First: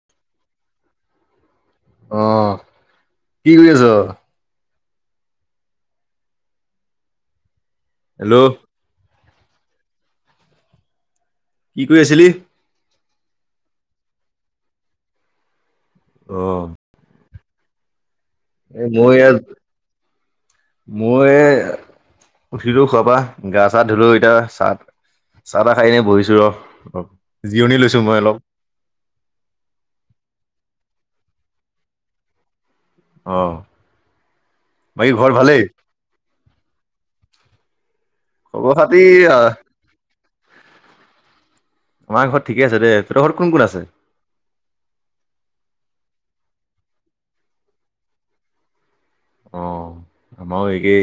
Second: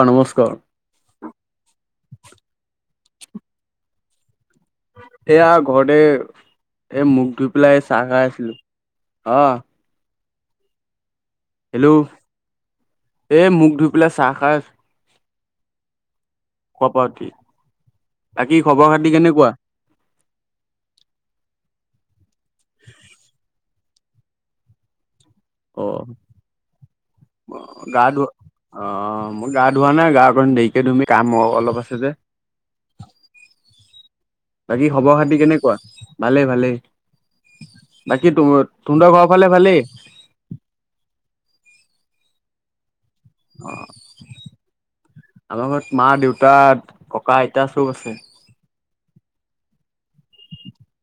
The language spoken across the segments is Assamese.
অ' নমস্কাৰ। অ', কি কৰি আছ? এয়া, ঘৰতে এই, মুখ ধুই পেলাই, চাহ খাই হেল্ল' আছিলোঁ। অ'হ। কি কৰি আছিলি? এ, মখ ধুই পেলাই চাহ খাই অহ কপতি এ মই ইয়াত মই উঠিলো শুৱাৰ পৰা। গা-চা ধুলো এতিয়া চাহ চাহ তাহ অ খাই ন বহিছো ৰ। অ' জিৰণি লৈছো গা মই ধোৱা অলপ। অ' মই গা ধোৱা নাই। গা অকণ দেৰিকৈ ধুম কাম অলপ আছে যে। অ বাকী খবৰ ঘৰত খাতি ভালেই কেনেকুৱা? ভালেই ভালেই। বাকী খবৰ খাতি তহঁতৰ ঘৰৰ আহ ফালে ভালেই? আমাৰ ঘৰত ঠিকে আছে দে। তহঁতৰ ঘৰত কোন কোন আছে? অ', আমাৰ ঘৰত মা দেউ তা, ককা আইতা চব আছে। অ', আমাৰো একে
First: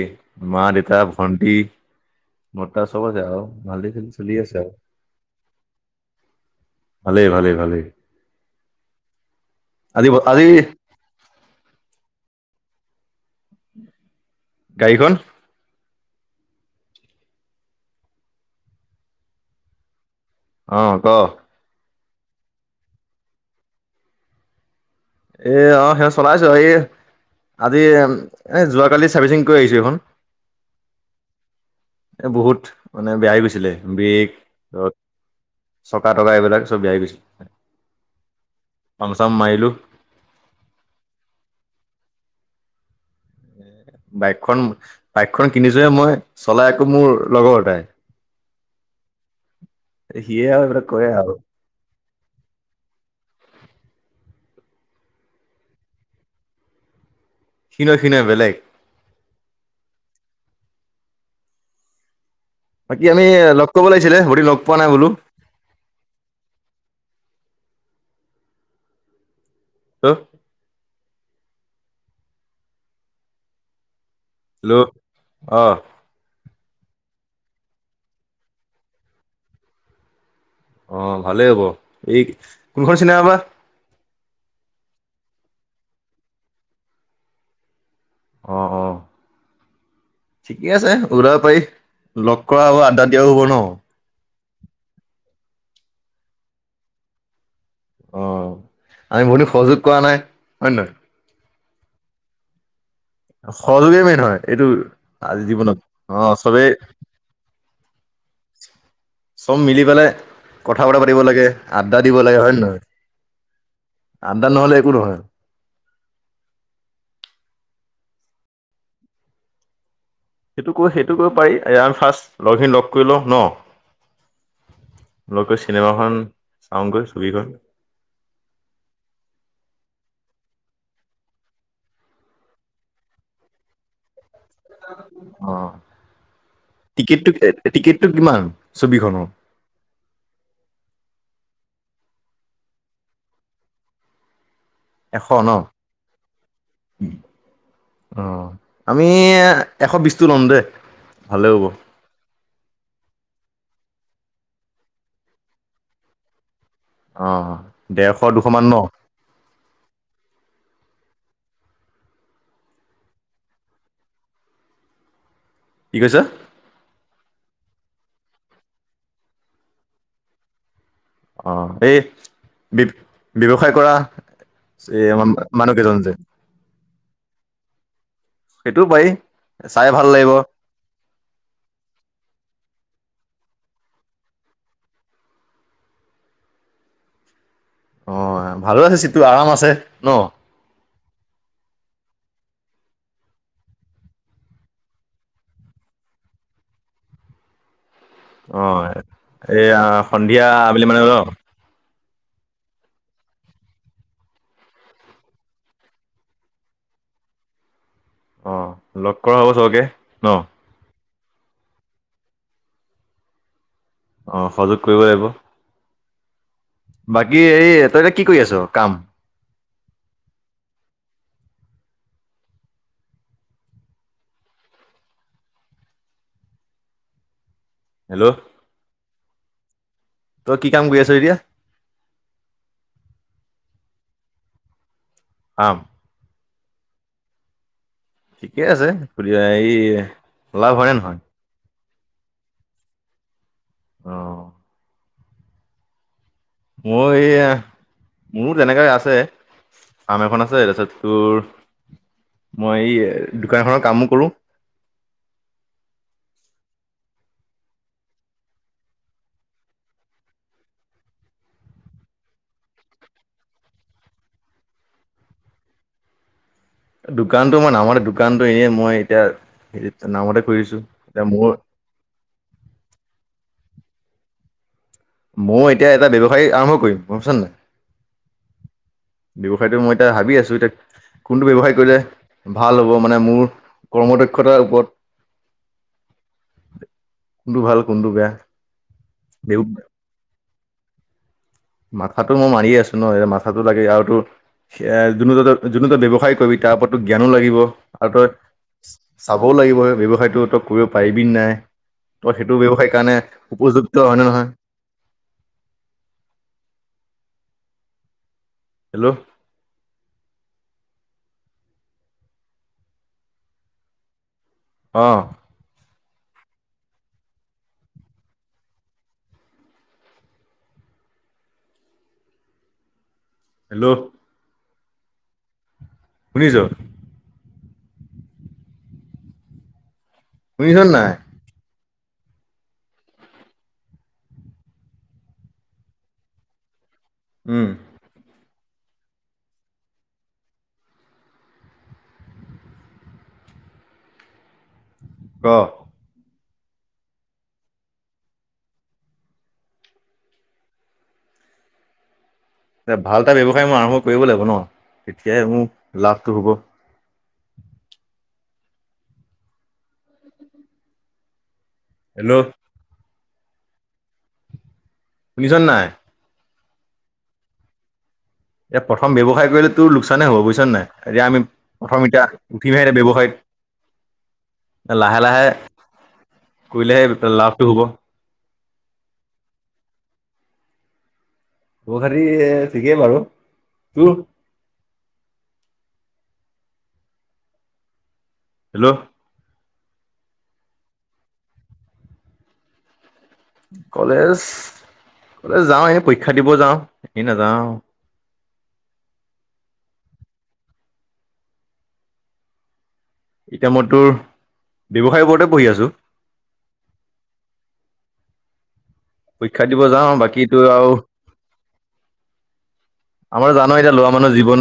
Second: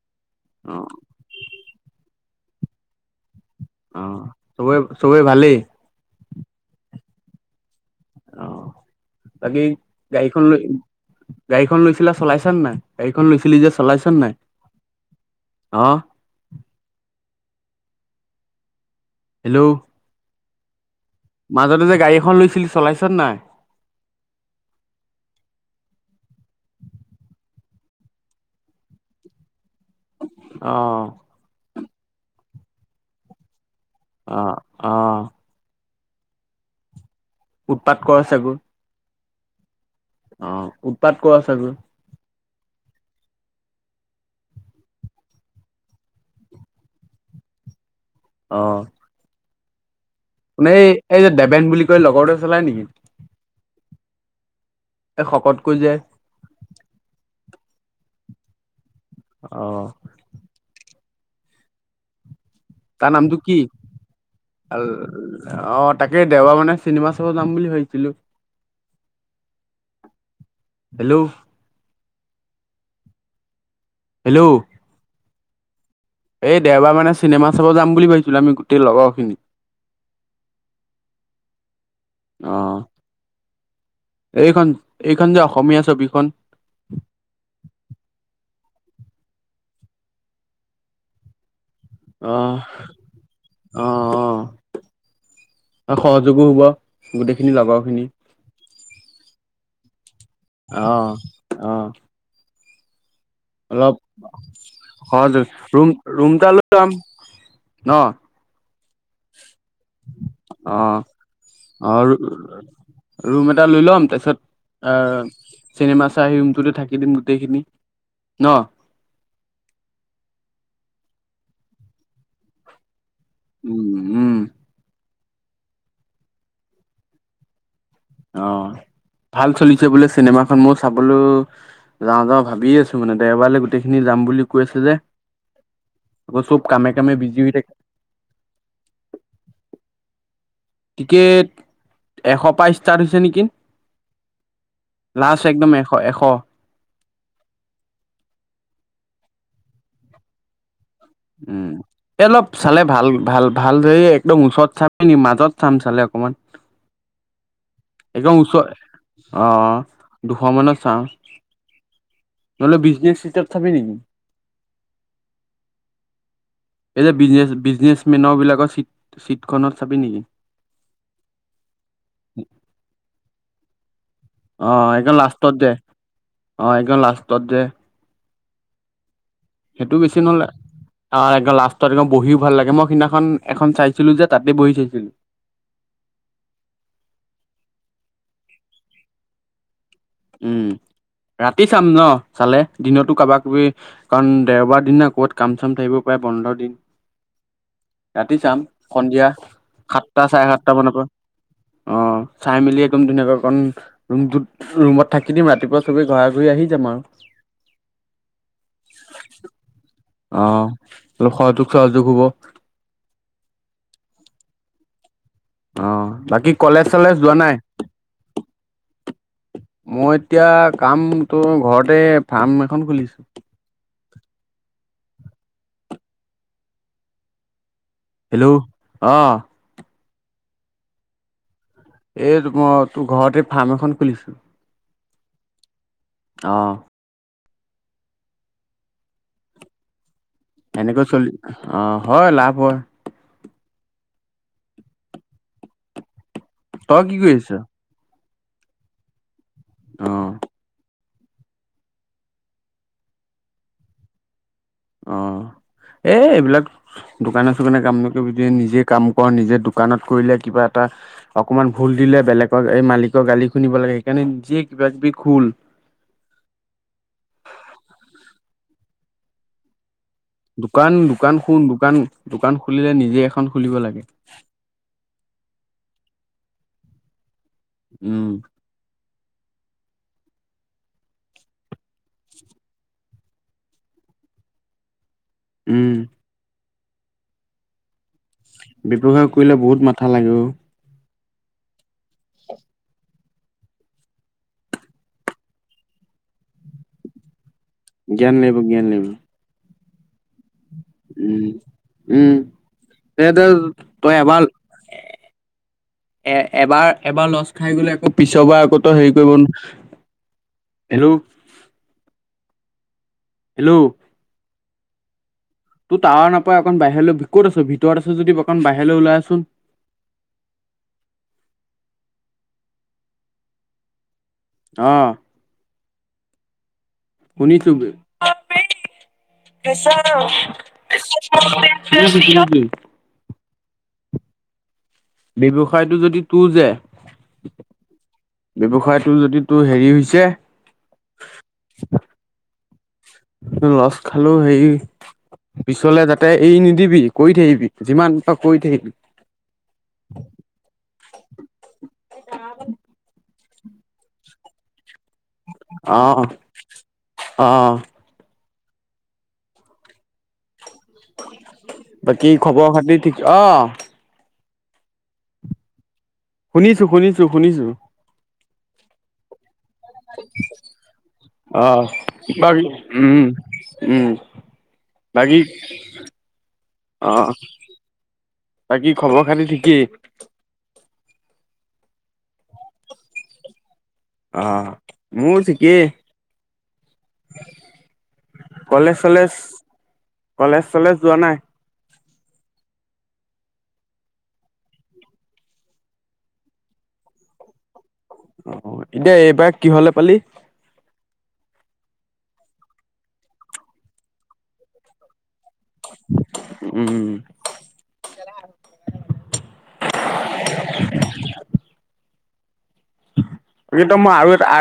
মা, অ দেউতা, ভণ্টি। [unintelligible] অ' সৱৰে ভালেই। ভালেই ভালেই ভালেই। অ', বাকী আজি গাড়ীখন আজি লৈ, গাড়ীখন লৈছিলা? চলাইছ' নে নাই, গাড়ীখন লৈছিলি যে চলাইছ নাই? গাড়ীখন? অ', হেল্ল' অ', ক মাজতে যে গাড়ী এখন লৈছিলি চলাইছ নে নাই? এ অ, সেই চলাইছোঁ, এ আজি এ যোৱা কালি চাৰ্ভিচিং কৰি আহি অ', এ বহুত, মানে বেয়া হৈ গৈছিলে। ব্ৰেক অ', ধৰক অ, চকা টকা এইবিলাক সব বেয়া হৈ গৈছিলে। উৎপাত কৰে চাগো? [unintelligible] অ', উৎপাত কৰে চাগো? বাইকখন, বাইকখন কিনিছোঁহে মই, চলাই আকৌ মোৰ লগৰ এটা। অ'। সিয়ে আৰু এইবিলাক এই কৰে এই যে আৰু দেবেন বুলি কয় লগৰটোৱে চলায় নেকি? এ শকতকৈ যে? সি নহয়, সি নহয় বেলেগ। অহ ', বাকী তাৰ আমি নামটো কি? লগ কৰিব লাগিছিলে বহু দিন লগ পোৱা নাই বোলো অ' তাকে দেওবাৰ মানে চিনেমা যাম বুলি ভাবিছিলোঁ। হা? হেল্ল', হেল্ল', অহ ', এই দেওবাৰ মানে চিনেমা চাব যাম বুলি ভাবিছিলো আমি গোটেই লগৰ খিনি। অ, ভালেই হ'ব এই অ কোনখন চিনেমা বা? এইখন এইখন যে অসমীয়া ছবিখন অ', অ', ঠিকে আছে উলাব পাৰি। অ লগ কৰা হব আড্ডা দিয়াও হ'ব ন? আৰু সহযোগো হ'ব গোটেইখিনি লগৰ। খিনি অ' আমি বহুদিন সহযোগ কৰা নাই। হয় নহয় অহ ', অহ ', অলপ সহযোগেই মেইন হয় এইটো সজ আজি জীৱনত ৰুম - অ' চবেই ৰুমটালৈ যাম। ন' চব মিলি পেলাই কথা বা অ', পাতিব লাগে আড্ডা অ', দিব লাগে হয়ে নহয়? ৰুম এটা লৈ ল'ম আড্ডা নহ'লে একো তাৰপিছত নহয়। আহ চিনেমা চাই ৰুমটোতে থাকি দিম গোটেইখিনি। ন? সেইটো ক সেইটো কৰিব পাৰি এ আম ফাৰ্ষ্ট লগখিনি লগ কৰি লওঁ ন উম, উম, লগ কৈ চিনেমাখন চাগৈ ছবিখন অ ভাল চলিছে বোলে চিনেমাখন মই চাবলৈ যাওঁ যাওঁ ভাবিয় আছো মানে দেওবাৰেলে গোটেইখিনি যাম বুলি কৈ আছে যে অ', আকৌ চব কামে কামে টিকেটটো বিজি হৈ থাকে টিকেটটো কিমান ছবিখনৰ টিকেট এশপ ষ্টাৰ্ট হৈছে নেকি? এশ লাষ্ট ন অ একদম এশ এশ আমি এ এশ বিশ টো ল'ম দে উম এ অলপ চালে ভাল ভাল ভাল এই একদম ওচৰত চাম নি মাজত চাম চালে অকমান অ ডেৰশ একদম দুশ মান ওচৰ ন অ, দুশ মানৰ চাও নহলে বিজনেছ্ চিতাপ থবি নেকি কি কৈছা এতি বিজনেচ-বিজ বিজনেছমেনৰবিলাকৰ ছিটখনত চাপি নেকি অ এই বে ব্যৱসায় কৰা অ, এই এইদখন লাষ্টত দে মানুহ কেইজন যে অ, একখন লাষ্টত দে। সেইটো পাৰি চাই সেইটোও ভাল বেছি লাগিব নহ'লে আৰু একদম লাষ্টত একদম বহিও ভাল লাগে মই সিদিনাখন এখন চাইছিলো যে তাতে বহি চাইছিলো। অ ভালো আছে চিটো আৰাম আছে ন উম, ৰাতি চাম ন'। চালে দিনতো কাৰোবাক কবি কাৰণ দেওবাৰ দিন ন ক'ত কাম চাম থাকিব পাৰে বন্ধৰ দিন ৰাতি চাম অ সন্ধিয়া এয়া সাতটা চাৰে সন্ধিয়া সাতটা আবেলি মানৰ পৰা মানে লও অ, চাই মেলি একদম ধুনীয়াকে অকণ ৰুমটোত ৰুমত থাকি দিম ৰাতিপুৱা চবে ঘৰা ঘূৰি আহি যাম আৰু। অ লগ কৰা হ'ব চবকে ন অ', অলপ সহযোগ চহযোগ হ'ব। অ সহযোগ কৰিব লাগিব অ, বাকী কলেজ চলেজ যোৱা বাকী নাই? এই তই এতিয়া কি কৰি আছ কাম মই এতিয়া কাম তোৰ ঘৰতে ফাৰ্ম এখন খুলিছো। [unintelligible] হেল্ল', অ, তই কি কাম কৰি আছ এতিয়া এ তো মই ঘৰতে এই ফাৰ্ম এখন খুলিছো [unintelligible] অ', ঠিকে আছে ফুৰি আহি এই লাভ হয়নে এনেকৈ নহয় চলি অ, হয় লাভ হয়। অ তই কি এই কৰিছ মোৰ তেনেকাই আছে আম অ', এখন আছে তাৰছত তোৰ মই এই দোকানএখনৰ কামো কৰোঁ। অ', এ - এইবিলাক দোকানে চোকানে কাম নকৰিবি তই নিজে কাম কৰ নিজে দোকানত কৰিলে কিবা এটা অকমান ভুল দিলে বেলেগক এই মালিকৰ গালি শুনিব লাগে সেইকাৰণে নিয়ে কিবা কিবি খুল [inaudible] দোকানতো এই দোকান-দোকান খোল দোকান-দোকান খুলিলে নিজে এখন খুলিব লাগে। ময়ো এতিয়া এটা ব্যৱসায় আৰম্ভ কৰিম গম পাইছ নে নাই? উম, ব্যৱসায়টো মই এতিয়া ভাবি আছো এতিয়া কোনটো ব্যৱসায় কৰিলে ভাল হ'ব মানে মোৰ কৰ্ম দক্ষতাৰ ওপৰত উম, কোনটো ভাল কোনটো বেয়া? ব্যৱসায় কৰিলে দেউ বহুত মাথা লাগে ও। মাথাতটো মই মাৰিয়ে আছো। ন মাথাটো লাগে আৰুতো। সেয়া যোনটো [unintelligible] যোনটো তই ব্যৱসায় কৰিবি তাৰ ওপৰততো জ্ঞানো লাগিব। আৰু তই জ্ঞান লাগিব জ্ঞান লাগিব চাবও লাগিবহ ব্যৱসায়টো তই। কৰিব পাৰিবি উম নাই উম ত সেইটো ব্যৱসায় কাৰণে এ তই উপযুক্ত তই হয়নে এবাৰ নহয়। এ এবাৰ। এবাৰ লছ খাই গ'লে। আকৌ পিছৰ পৰা আকৌতো হেল্ল' হেৰি কৰিব ন। হেল্ল'। হেল্ল'। অ', তোৰ টাৱাৰ নাপাই অকণ বাহিৰলৈ ক'ত আছো ভিতৰত আছো যদি অকণ বাহিৰলৈ ওলাই আচোন। [inaudible] হেল্ল'। অ ', শুনিছ? শুনিছোগে। শুনিছ নে নাই? চ খুচ ন [unintelligible] ব্যৱসায়টোৰ যদি তোৰ যে। উম, ব্যৱসায়টো যদি তোৰ হেৰি হৈছে লছ খালো হে ক পিছলে যাতে এই নিদিবি কৰি থাকিবি যিমান পাৰ কৰি থাকিবি। এ ভাল এটা ব্যৱসায় মোৰ আৰম্ভ কৰিব লাগিব ন। তেতিয়াই মোৰ লাভটো হ'ব। আহ। বাকী হেল্ল' খবৰ খাতি ঠিক অ, শুনিছনে নাই। শুনিছো, শুনিছো, শুনিছো। এতিয়া প্ৰথম ব্যৱসায় কৰিলে তোৰ লোকচানহে হবুজছ নাই এতিয়া আমি অ প্ৰথম এতিয়া বাকী উঠিমহে এতিয়া উম ব্যৱসায়ত উম, বাকী লাহে-লাহে কৰিলেহে লাভটো হ'ব। বাকি খবৰ খাতি ঠিকেই। বখাটী থঠিকেই বাৰু। তোৰ আহ ম ঠিকে। হেল্ল' কলেজ চলেজ - কলেজ চলেজ যোৱা নাই। কলেজ-কলেজ যাও এই পৰীক্ষা দিব যাওঁ এ নাযাওঁ। এতিয়া এইবাৰ কি হলে পালি? এতি ম তোৰ ব্যৱসায় বৰতে বহি আছো। উম, পৰীক্ষা দিব যাওঁ বাকী আৰু আমাৰ জানই এতিয়া সেতো ল'ৰা মই মানুহৰ আৰু এটা জীৱন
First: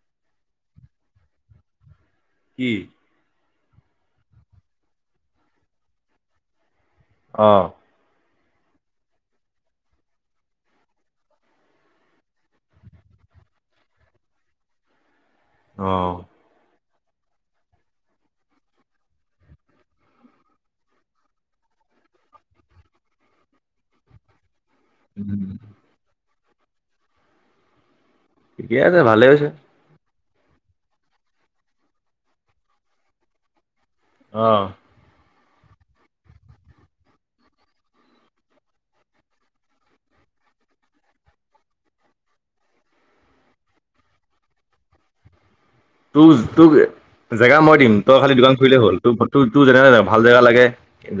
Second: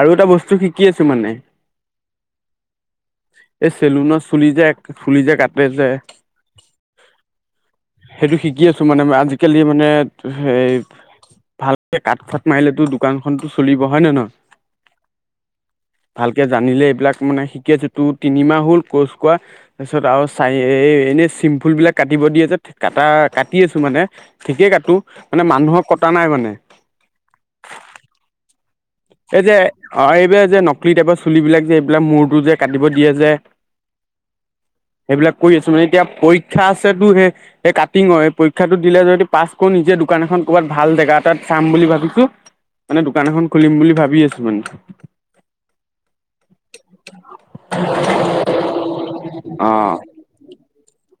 আৰু এটা বস্তু শিকি আছো মানে। কি। এই চেলুনৰ চুলি যে ফুলি যে কাটে যে অ'। সেইটো শিকি আছো মানে আজিকালি মানে সেই ভালকে কাঠফাট মাৰিলেতো দোকানখনতো চলিব হয় নে নহয়? [inaudible] অ ভালকে জানিলে বিলাক মানে শিকি আছো তোৰ তিনিমাহ হ'ল কৰ্চ কৰা তাৰপিছত আৰু [unintelligible] এই এনে চিমফুল বিলাক কাটিব দি আছে কটা কাটি আছো মানে ঠিকেই কাটো মানে উম। মানুহক কটা নাই মানে। [unintelligible] ঠিকে আছে ভালে হৈছে এতিয়া আ', যে নকলি টাইপৰ চুলিবিলাক যে এইবিলাক মূৰটো যে কাটিব দিয়ে যে। অহ, বিলাক কৰি আছো মানে এতিয়া পৰীক্ষা আছে সেই স কাটিঙৰ স পৰক্ষো দিলে য পা কৰো নিজে দোকান [unintelligible] এখন ক'ৰবাত ভাল জেগা এটাত চাম বুলি ভাবিছোঁ। মানে দোকান এখন খুলিম বুলি ভাবি আছো মানে [unintelligible] জেগা মই দিম তই খালি দোকান খুৰিলেই হ'ল তোৰোৰ তোৰ যেনে ভাল জেগা লাগে।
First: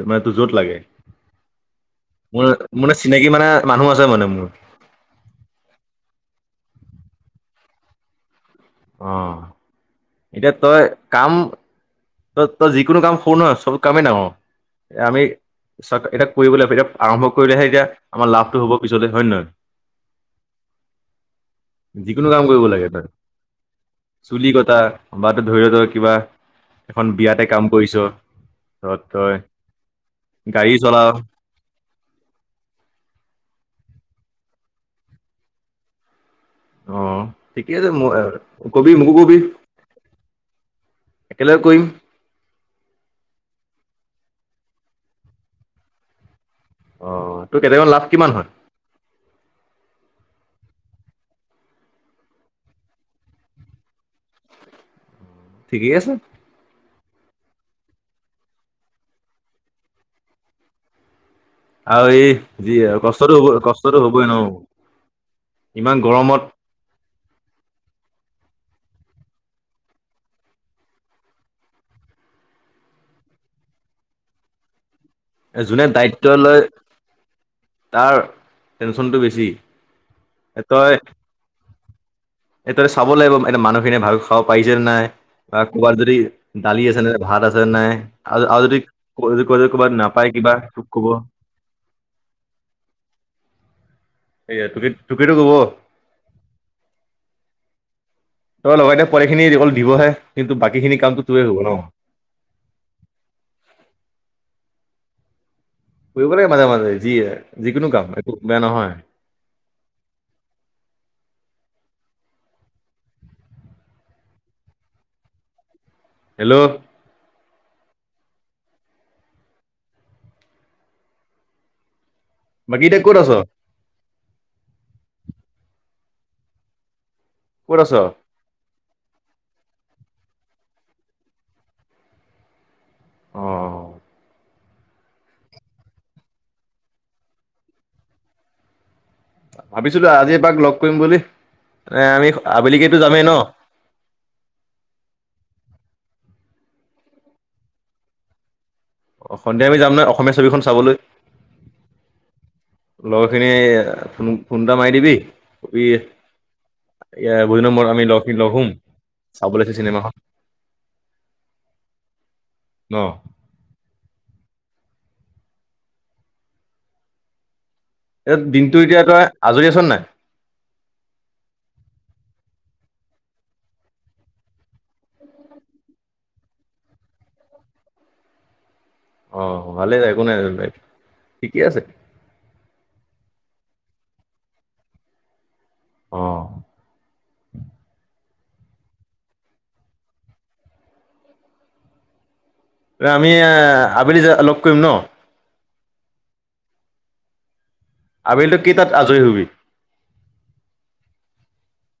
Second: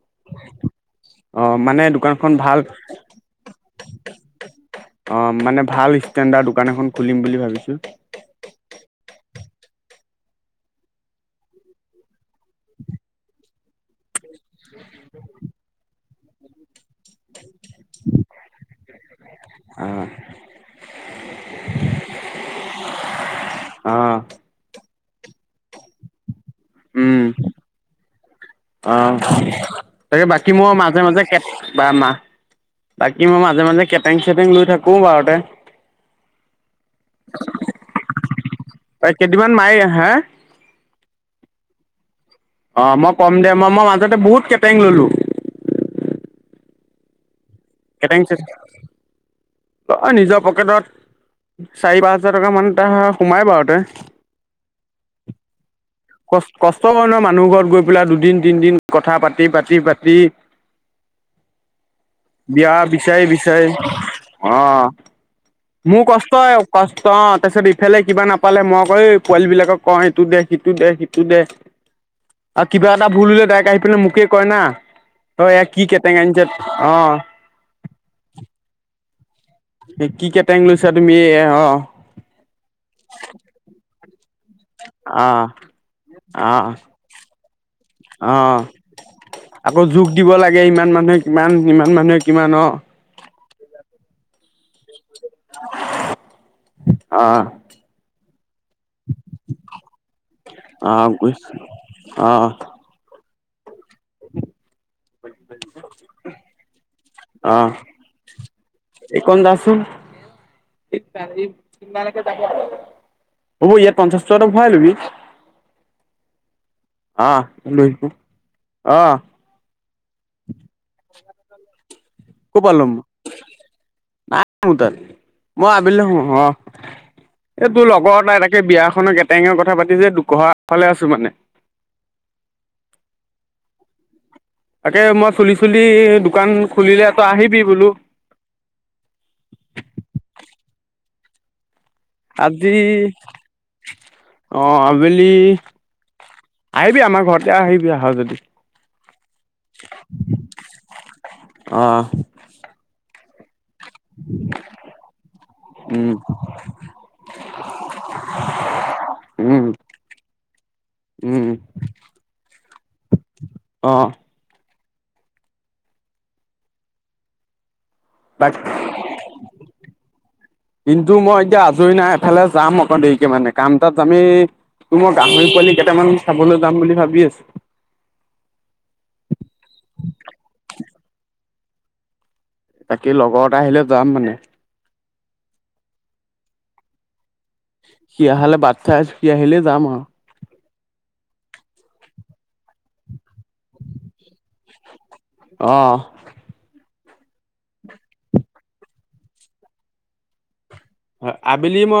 মানে তোৰ য'ত লাগে। অ মানে দোকানখন মোৰ ভাল মোৰ মানে চিনাকি মানে মানুহ আছে মানে মোৰ। অ, মানে ভাল ষ্টেণ্ডাৰ্ড দোকান এখন খুলিম বুলি ভাবিছো। অ'। এতিয়া তই কাম ত তই যিকোনো কাম কৰৰু নহয় চব কামি ন আমি চ এতিয়া কৰিবলৈ এতিয়া আৰম্ভ কৰিলেহে এতিয়া আমাৰ লাভটো হ'ব পিছতে হয় নে নহয়। যিকোনো কাম কৰিব লাগে তই। অ চুলি কটা বা ত ধৰিওত কিবা এখন উম বিয়াতে কাম কৰিছ। তই অ' তই তাকে বাকী মোৰ গাড়ী মাজে চলাও মাজে [unintelligible] কি মই মাজে-মাজে কেটেং-চেটেং লৈ থাকো বাৰতে। অ' ঠিকেই আছে ক'বি মোকো ক'বি। কেইদিনমান মাৰি হে একেলগে কৰিম। অ, মই কম দে মই মই মাজতে বহুত কেটাৰিং ললোঁ। অহ তোৰ কেইটামান লাভ কেটেং কিমান চেটেং হয়। অ' নিজৰ পকেটত চাৰি পাঁচ হাজাৰ টকামান এটা সোমাই বাৰু তেই। ঠিকেই আছে। তৰ মানুহ ঘৰত গৈ পেলাই দুদিন তিনিদিন কথা পাতি-পাতি-পাতি। আৰু এই যি বিয়া বিচাৰি কষ্টটো হ'ব বিচাৰি কষ্টটো হ'বই ন ইমান মোৰ কষ্ট গৰমত কষ্টত তাৰপিছত ইফালে কিবা নাপালে মই কওঁ পোৱালীবিলাকক এইটো দে সিটো দে সিটো দে। আৰু কিবা এটা ভুল লে ডাইক আহি পিনে মোকে কয় না। যোনে দায়িত্ব লয় তাৰ [unintelligible] [unintelligible] বেছি। এ কি কেটেং এ লৈছা তই তুমি এ অ এ তই চাব লাগিব এ মানুহখিনিয়ে ভালকৈ খাব পাইছে নে নাই অ বা ক'ৰবাত যদি অ দালি আছে নে নাই ভাত আছে নে নাই। অ আৰু যদি আকৌ কৰবাত যোগ নাপায় দিব কিবা লাগে তোক ইমান ক'ব। মানুহে কিমান ইমান মানুহে কিমান অ এয়া তোকে তোকেতো কব। অ' ত লগতে পঢাইখিনি অকল দিবহে কিন্তু অ বাকীখিনি কামটো তোৰেই বুজিছো হব ন। অ', হয় কৰিব লাগে মাজে-মাজে যি অ', যিকোনো কাম একো বেয়া নহয়। উ [inaudible] এইকণ যাচোন [inaudible] হ'ব ইয়াত পঞ্চাশ টকা ভৰাই লবি। হেল্ল'। অঁ অঁ। ক'ৰ পৰা বাকী ল'ম এতিয়া ক'ত আছ? নাই মোৰ তাল মই আবেলিলে হ অ, এই ক'ত তোৰ আছ লগৰ ত এ তাকে বিয়া খনৰ এটেঙৰ কথা পাতি যে দুকহা ফালে আছো মানে। অঁ। তাকে মই চুলি-চুলি দোকান খুলিলে তই আহিবি বোলো। ভাবিছো দে আজি এবাক লগ কৰিম বুলি। এ আমি আজি আবেলিকেতো যামেই ন অঁ আবেলি। আহিবি আমাৰ ঘৰতে আহিবি আহ যদি। অ, সন্ধিয়া আমি যাম না অসমীয়া ছবিখন চাবলৈ। অ', লগৰ খিনি ফোন ফোনটা মাৰি দিবি। এ উম, বহুত দিনৰ মূৰত আমি ল লগ হোম উম, চাবলৈচো চিনেমা খন। অহ, এ তাক দিনটো এতিয়া তই আজৰি আছ নাই কিন্তু মই এতিয়া আজৰি নাই এফালে যাম। দেৰিকে মানে কাম তাত আমি তোৰ মই গাহৰি পোৱালি কেইটামান চাবলৈ যাম বুলি ভাবি আছো। আহ ভালেই য একো নাই জো বাই ঠিকে আছে। বাকী লগৰতে আহিলে যাম মানে। অহ', সি আহালে বাটচাই আছো সি আহিলে যাম আৰু। আমি এ আবেলি লগ কৰিম ন? অহ। আবেলিতো কি তাত আজৰি হবি? [unintelligible] আবেলি মই